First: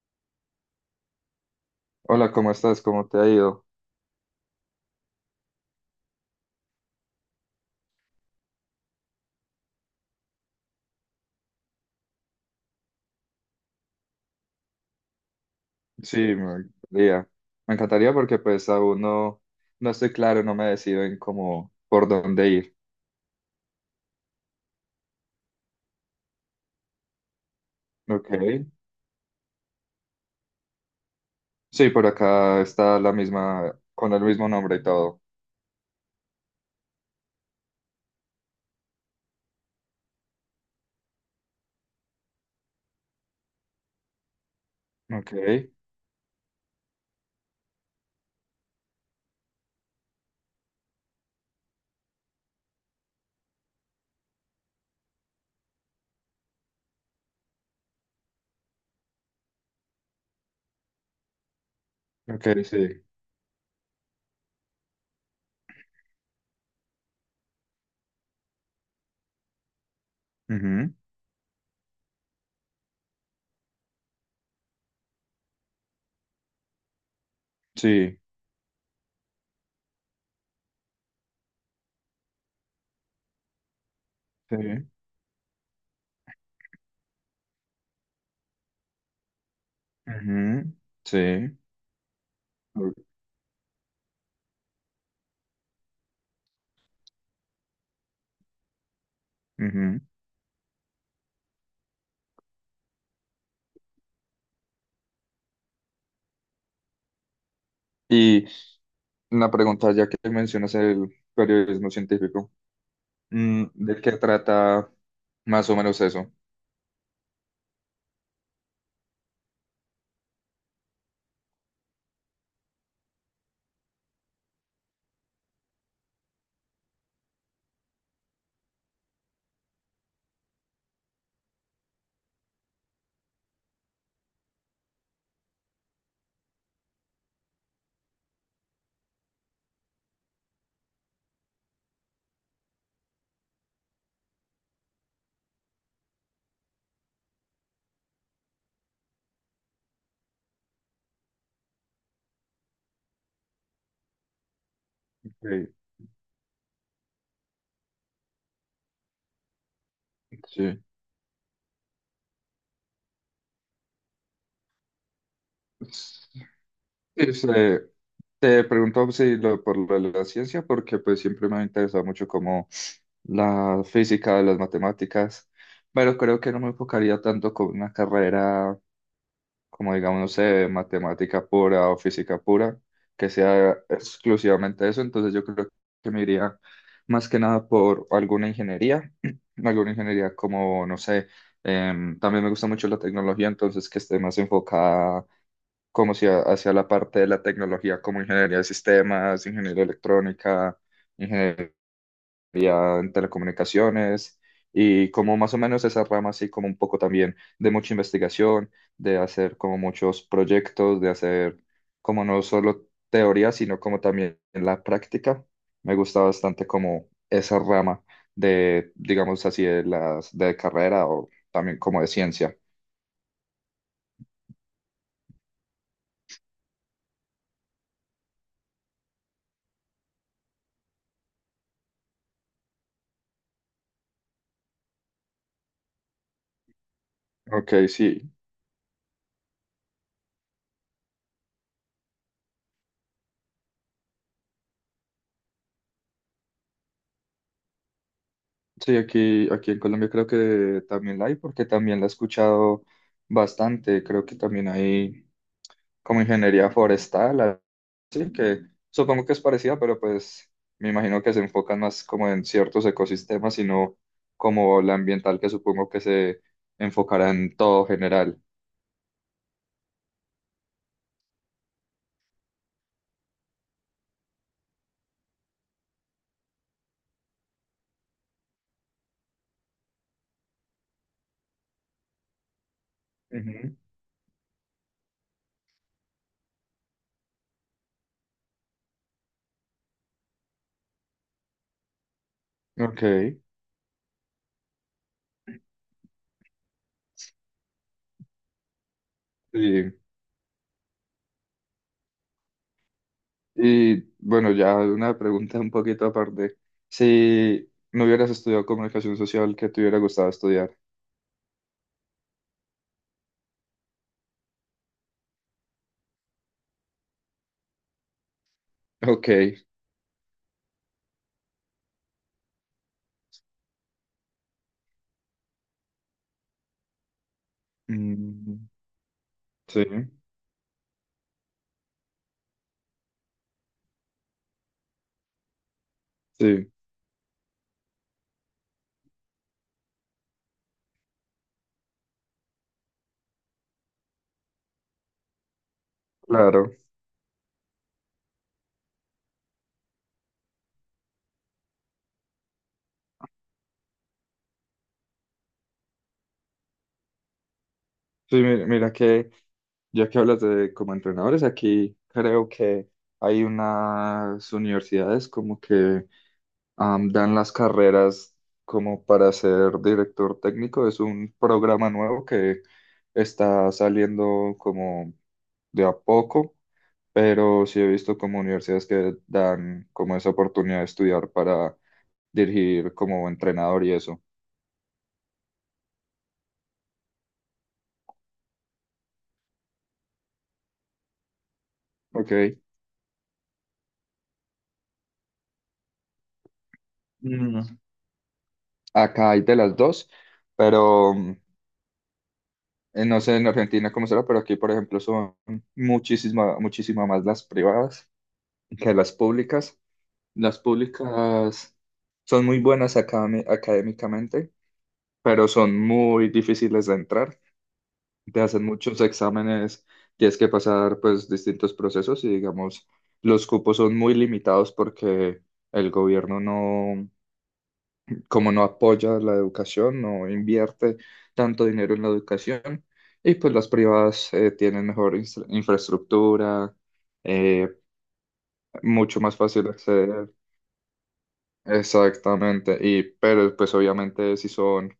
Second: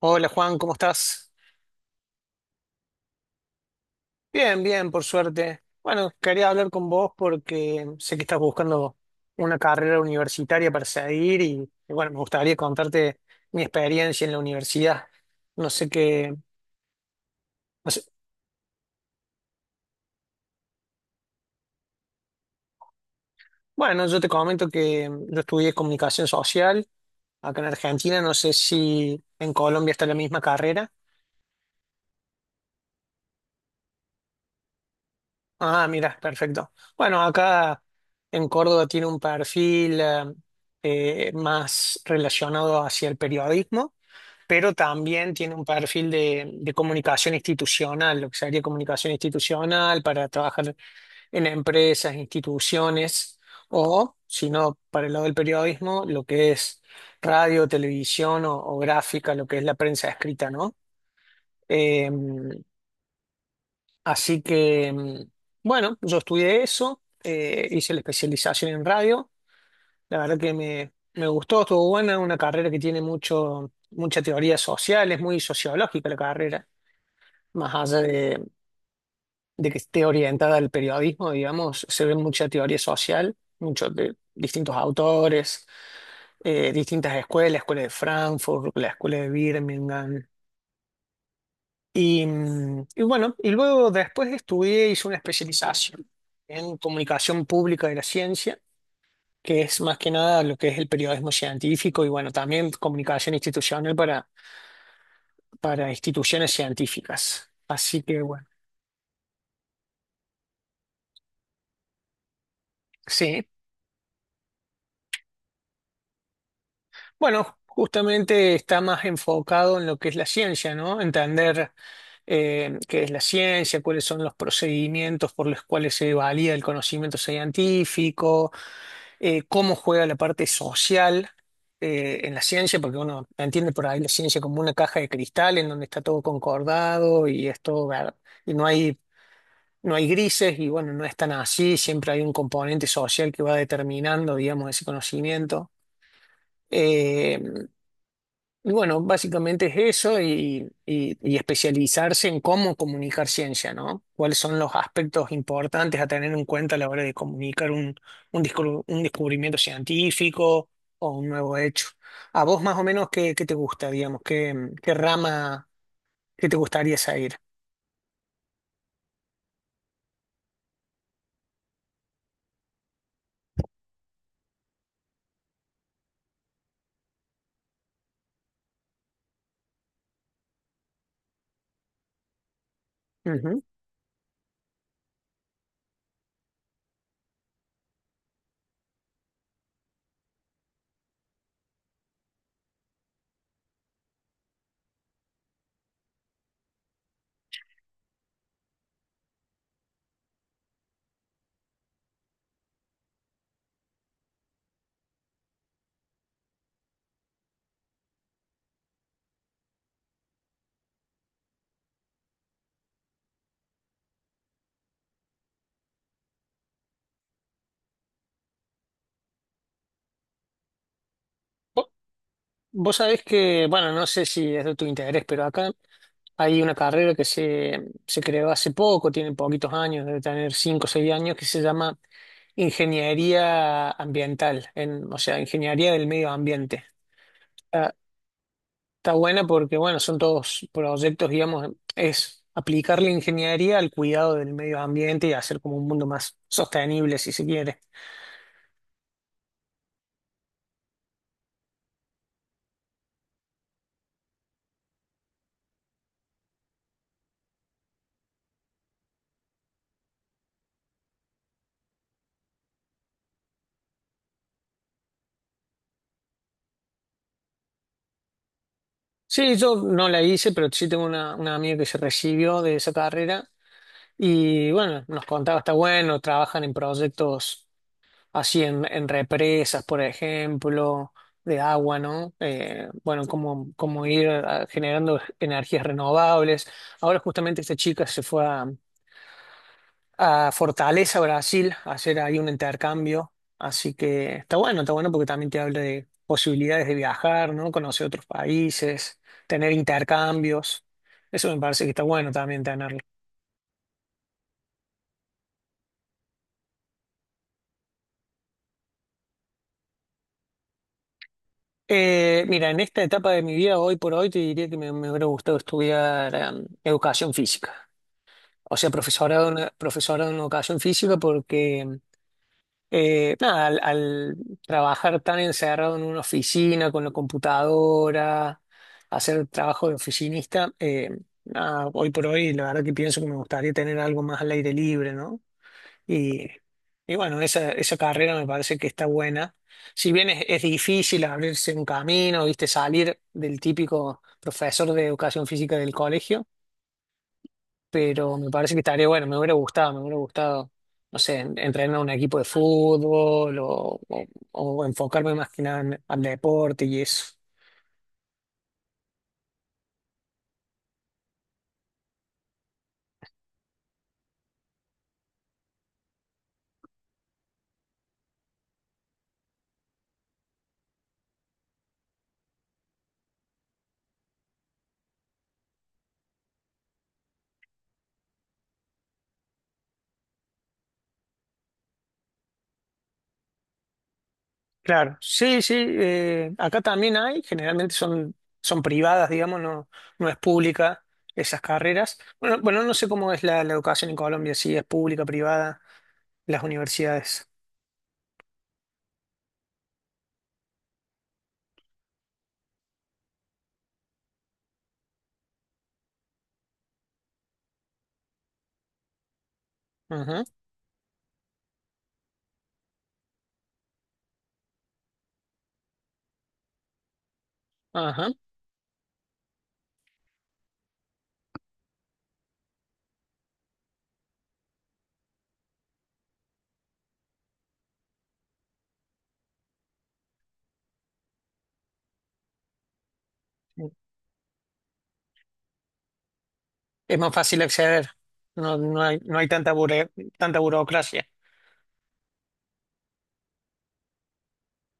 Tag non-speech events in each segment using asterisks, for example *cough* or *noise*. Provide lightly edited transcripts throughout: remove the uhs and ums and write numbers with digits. Hola Juan, ¿cómo estás? Hola, ¿cómo estás? ¿Cómo te ha ido? Bien, bien, por suerte. Bueno, quería hablar con vos porque sé que estás buscando una carrera universitaria para seguir y bueno, me gustaría contarte mi experiencia en la universidad. No sé Sí, qué, me encantaría. Me no sé- encantaría porque pues aún no, no estoy claro, no me decido en cómo, por dónde ir. Bueno, yo te comento que yo estudié comunicación social acá en Argentina, Ok. no sé si en Colombia está la misma carrera. Sí, por acá está la misma, con el mismo nombre y todo. Ah, mira, perfecto. Bueno, acá en Córdoba tiene un perfil más relacionado hacia el periodismo, pero Ok, también tiene un perfil de comunicación institucional, lo que sería comunicación institucional para trabajar en empresas, instituciones, o si no, para el lado del periodismo, lo que es radio, televisión o gráfica, lo que es la prensa escrita, ¿no? Eh, ok, sí. Así que, bueno, yo estudié eso, hice la especialización en radio. La verdad que Ujú. Me gustó, estuvo buena, una carrera que tiene mucha teoría social, es muy sociológica la carrera, más allá Sí, de que esté orientada al periodismo, digamos, se ve mucha teoría social, muchos de distintos sí. autores, distintas escuelas, la escuela de Frankfurt, la escuela de Birmingham. Ujú. Sí. Y bueno, y luego después estudié, hice una especialización en comunicación pública de la ciencia, que es más Ujú. que nada lo que es el periodismo científico y bueno, también comunicación institucional para instituciones científicas. Así que bueno, Y una pregunta, ya que mencionas el periodismo científico, sí. ¿De qué trata más o menos eso? Bueno, justamente está más enfocado en lo que es la ciencia, ¿no? Entender qué es la ciencia, cuáles son los procedimientos por los cuales se valida el conocimiento científico, cómo juega la parte social, en la ciencia, porque uno entiende por ahí la ciencia como una caja de cristal en donde está todo concordado y es todo y no hay, no hay grises, y bueno, no es tan así, siempre hay un componente social que va determinando, digamos, ese conocimiento. Eh, y bueno, básicamente es eso y especializarse en cómo comunicar ciencia, ¿no? ¿Cuáles son los aspectos Ok. importantes a tener en cuenta a la hora de comunicar un descubrimiento científico o un nuevo hecho? ¿A vos más o menos qué, qué te gusta, digamos? ¿Qué, qué rama, Sí. qué te gustaría Y seguir? se, Te pregunto si lo, por lo de la ciencia, porque pues siempre me ha interesado mucho como la física, las matemáticas, pero creo que no me enfocaría tanto con una carrera como digamos, no sé, matemática pura o física pura, que Ujú. sea exclusivamente eso, entonces yo creo que me iría más que nada por alguna ingeniería, *clears throat* alguna ingeniería como, no sé, también me gusta mucho la tecnología, entonces que esté más enfocada como si a- hacia la parte de la tecnología, como ingeniería de sistemas, ingeniería electrónica, ingeniería en telecomunicaciones, y como más o menos esa rama así como un poco también de mucha investigación, de hacer como muchos proyectos, de hacer como no solo teoría, sino como también la práctica. Me gusta bastante como esa rama de, digamos así, de las de carrera o también como de ciencia. Vos sabés que, bueno, no sé si es de tu interés, pero acá hay una carrera se creó hace poco, tiene poquitos años, debe tener 5 o 6 años, que se llama Ingeniería Ambiental, en, o sea, Ingeniería del Medio Ambiente. Ok, Está, sí. Está buena porque, bueno, son todos proyectos, digamos, es aplicar la ingeniería al cuidado del medio ambiente y hacer como un mundo más sostenible, si se quiere. Sí, aquí en Colombia creo que también la hay, porque también la he escuchado bastante. Creo que también hay como ingeniería forestal, así que supongo que es parecida, pero pues me imagino que se enfocan más como en ciertos ecosistemas, sino como la ambiental, que supongo que se enfocará en todo general. Sí, yo no la hice, pero sí tengo una amiga que se recibió de esa carrera. Y bueno, nos contaba, está bueno, trabajan en proyectos así en represas, por ejemplo, de agua, ¿no? Bueno, cómo, Ujú. cómo ir generando energías renovables. Ahora justamente esta chica se fue a Fortaleza, Brasil, a hacer ahí un Ok, intercambio. Así que está bueno porque también te habla de posibilidades de viajar, ¿no? Conocer otros países, tener sí. intercambios. Eso me parece que está bueno también tenerlo. Y bueno, ya una pregunta un poquito aparte. Si no hubieras estudiado comunicación social, ¿qué te hubiera gustado estudiar? Mira, en esta etapa de mi vida, hoy por hoy, te diría que me hubiera gustado estudiar educación física. O sea, Ok. profesorado en, profesorado en educación física porque, nada, al trabajar tan encerrado en una oficina, con la computadora, Mm, hacer sí, trabajo de oficinista, nada, hoy por hoy, la verdad que pienso que me gustaría tener algo más al aire libre, ¿no? Y, sí, y bueno, esa carrera me parece que está buena. Si bien es difícil abrirse un camino, viste, salir del típico profesor de educación física del colegio, claro. pero me parece que estaría bueno, me hubiera gustado, no sé, entrenar a un equipo de fútbol o enfocarme más que nada al deporte y eso. Sí, mira, que ya que hablas de como entrenadores, aquí creo que hay unas universidades como que dan las carreras como para ser director técnico. Es un programa nuevo que está saliendo como de a poco, pero sí he visto como universidades que dan como esa oportunidad de estudiar para dirigir como entrenador y eso. Claro, sí, sí, acá también hay, generalmente son, son privadas, digamos, no, no es pública esas carreras. Ok. Bueno, bueno, no sé cómo es la educación en Colombia, si es pública, privada, las universidades. Mm. Acá hay de las dos, pero no sé en Argentina cómo será, pero aquí, por ejemplo, son muchísima más las privadas que las públicas. Ujú, Las públicas son muy buenas académicamente, pero son muy difíciles de entrar. ajá. Te hacen muchos exámenes, tienes que pasar pues distintos procesos y digamos, los cupos son muy limitados porque el gobierno no como no apoya la educación, no invierte tanto dinero en la educación, y pues las privadas tienen mejor infraestructura, Es más fácil eh, acceder, no, no hay, mucho más no hay fácil tanta, acceder, tanta burocracia. exactamente, y pero pues obviamente sí son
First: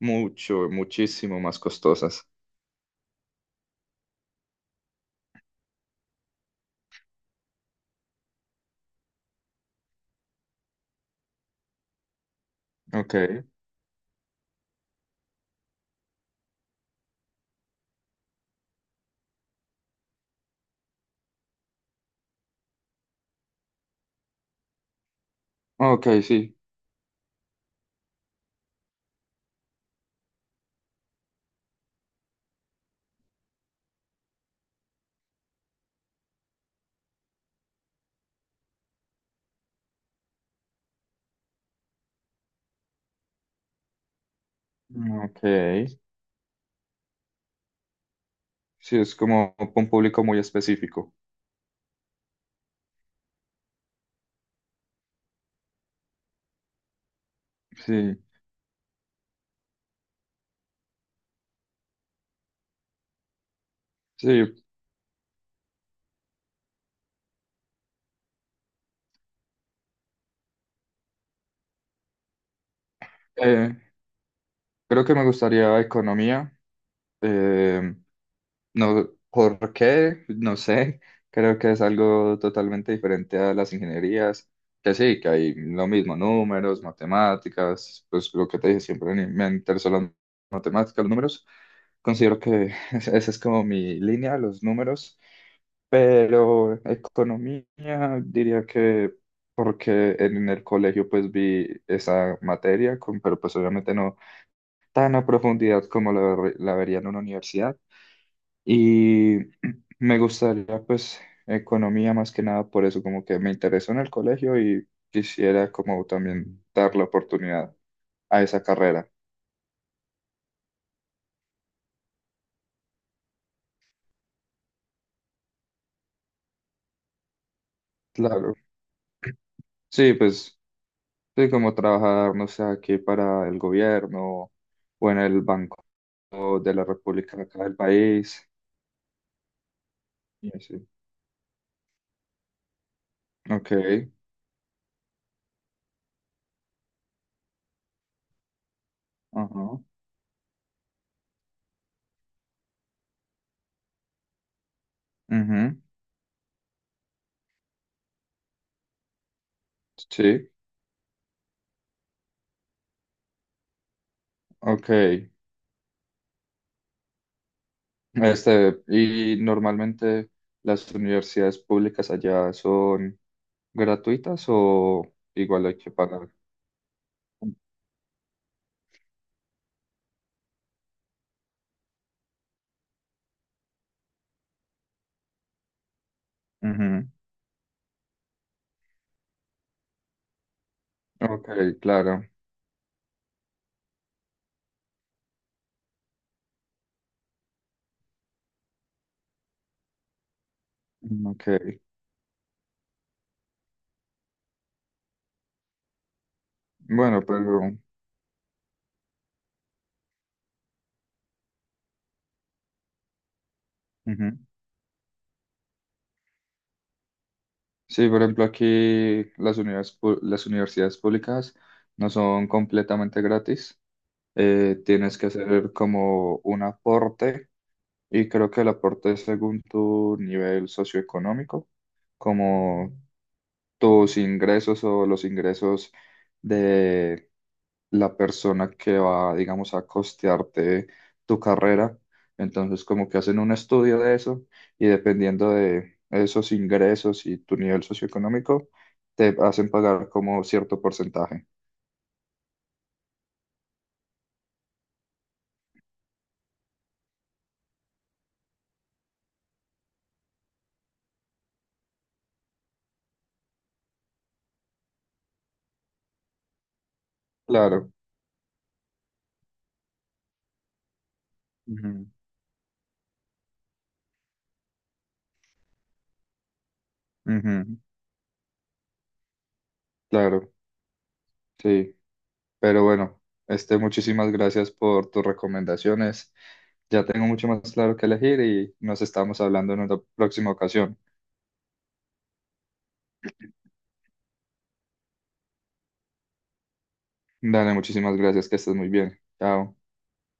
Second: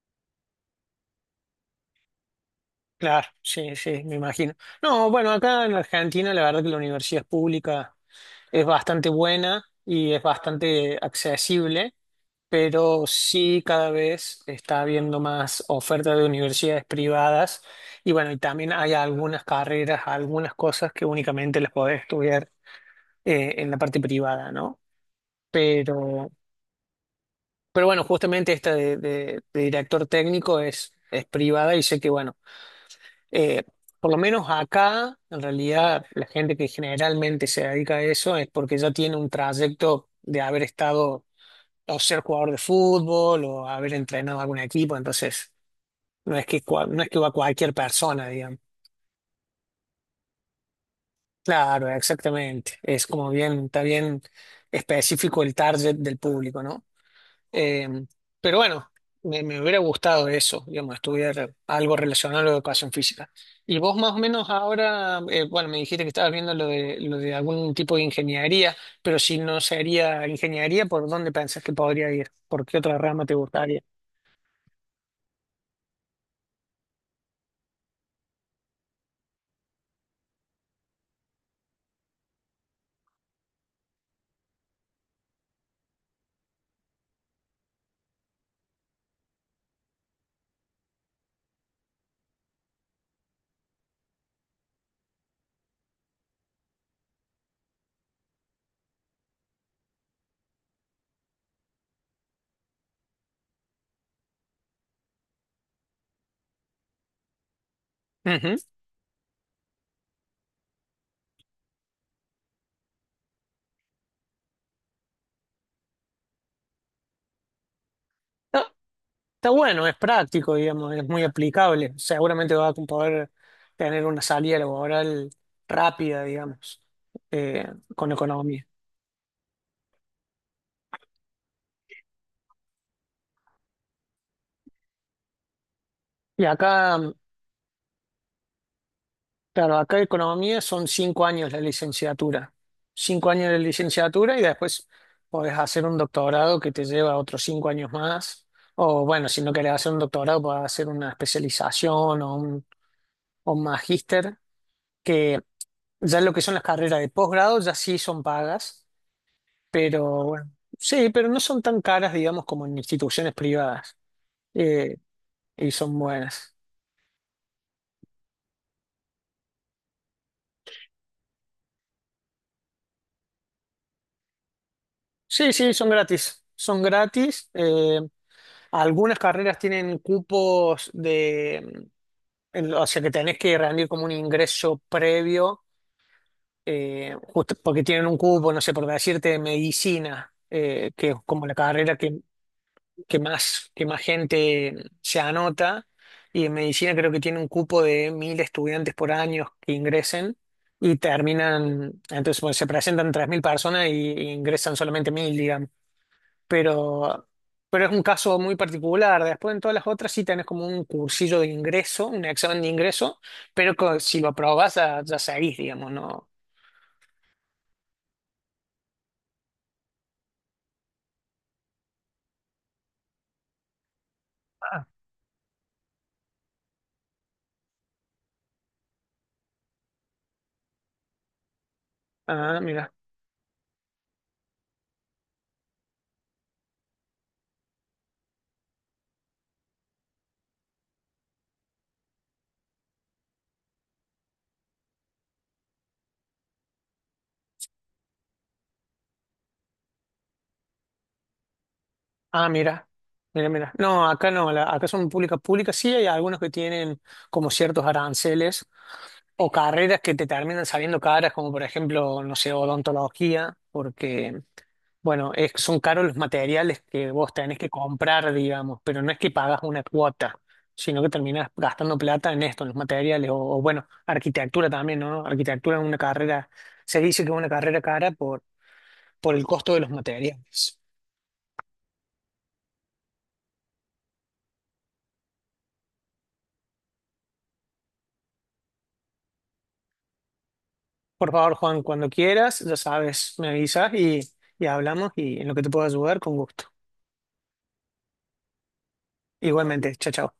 muchísimo más costosas. Claro, sí, sí, me imagino. No, bueno, acá en Argentina la verdad que la universidad pública es bastante buena y es bastante accesible, pero Ok, sí cada vez está habiendo más oferta de universidades privadas y bueno, y también hay algunas carreras, algunas cosas que únicamente las podés estudiar en la parte privada, ¿no? ok, Pero, sí, pero bueno, justamente esta de director técnico es privada y sé que bueno, eh, por lo menos acá, en realidad, la gente que generalmente se dedica a eso es porque ya tiene un trayecto de haber estado o ser jugador de fútbol o haber entrenado algún equipo, ok, entonces no es que, no es que va cualquier persona, digamos. sí, es como un público muy específico, Claro, exactamente. Es como bien, está bien específico el target del público, ¿no? Eh, sí, pero bueno, me hubiera gustado eso, digamos, estudiar algo relacionado a la educación física. Y vos más o menos sí. ahora, bueno, me dijiste que estabas viendo lo de algún tipo de ingeniería, pero si no sería ingeniería, ¿por dónde pensás que podría ir? ¿Por qué otra rama te eh, gustaría? Creo que me gustaría economía. eh, No, ¿por qué? No sé. *laughs* Creo que es algo totalmente diferente a las ingenierías, que sí, que hay lo mismo, números, matemáticas, pues lo que te dije siempre, me interesan las matemáticas, los números. Considero que *laughs* esa es como mi línea, los números, pero economía diría que porque en el colegio pues vi esa materia, pero pues obviamente no tan a profundidad como la vería en una universidad. Ujú. Y *clears throat* me gustaría pues economía más que nada por eso, como que me interesó en el colegio y quisiera como también dar la oportunidad a esa carrera. Está bueno, es práctico, digamos, es muy aplicable. Seguramente vas a poder tener una salida laboral rápida, digamos, eh, con Claro. economía. Sí, pues sí, como trabajar, no sé, aquí para el gobierno o en el Banco Y de la acá, República acá del país. claro, acá Y economía así. son 5 años la licenciatura. 5 años de Ok. licenciatura y después podés hacer un doctorado que te lleva otros 5 años más. O bueno, si no Ajá. querés hacer un doctorado, podés hacer una especialización o un magíster, que Ujú. ya lo que son las carreras de posgrado ya sí son pagas. Pero bueno, Sí, sí, pero no son tan caras, digamos, como en instituciones privadas. ok. eh, y son buenas. Este, y normalmente las universidades públicas allá son gratuitas o Sí, igual sí, hay son que pagar. gratis. Son gratis. Algunas carreras tienen cupos de... O sea, que tenés que rendir como un ingreso previo, Ujú. Justo porque tienen un cupo, no sé, por decirte, de medicina, que es como Ok, la carrera que claro. que más, que más gente se anota. Y en medicina creo que tiene un cupo de 1.000 estudiantes por año que ingresen y Ok. terminan, entonces bueno, se presentan 3.000 personas y ingresan solamente 1.000, digamos. Bueno, Pero, pero pero es un caso muy particular. Después en todas las otras sí tenés como un cursillo de ingreso, un examen de ingreso, pero si lo ujú. aprobás ya, ya seguís, digamos, ¿no? Sí, por ejemplo, aquí las las universidades públicas no son completamente gratis. Ah. Tienes que hacer como un aporte y creo que el aporte es según tu nivel socioeconómico, Ah, mira. como tus ingresos o los ingresos de la persona que va, digamos, a costearte tu carrera. Entonces, como que hacen un estudio de eso y dependiendo de esos ingresos y tu nivel socioeconómico, te hacen pagar como cierto porcentaje. Ah, mira, mira, mira. No, acá no, acá son públicas públicas. Sí hay algunos que tienen como ciertos aranceles o carreras que te terminan saliendo caras, como por ejemplo, no sé, odontología, porque, bueno, son caros los materiales que vos tenés que Claro. comprar, digamos, pero no es que pagas una cuota, sino que terminás gastando Ujú, plata en esto, en los materiales, o, bueno, arquitectura también, ¿no? Arquitectura es una carrera, se dice que es una ujú. carrera cara por el costo de los Claro, materiales. sí. Pero bueno, este, muchísimas gracias por tus recomendaciones. Ya tengo mucho más claro que elegir y nos estamos hablando en una próxima ocasión. Por favor, Juan, cuando quieras, ya sabes, me avisas y hablamos y en lo que te pueda ayudar, con gusto. Dale, muchísimas gracias, que estés muy bien. Chao. Igualmente, chao, chao.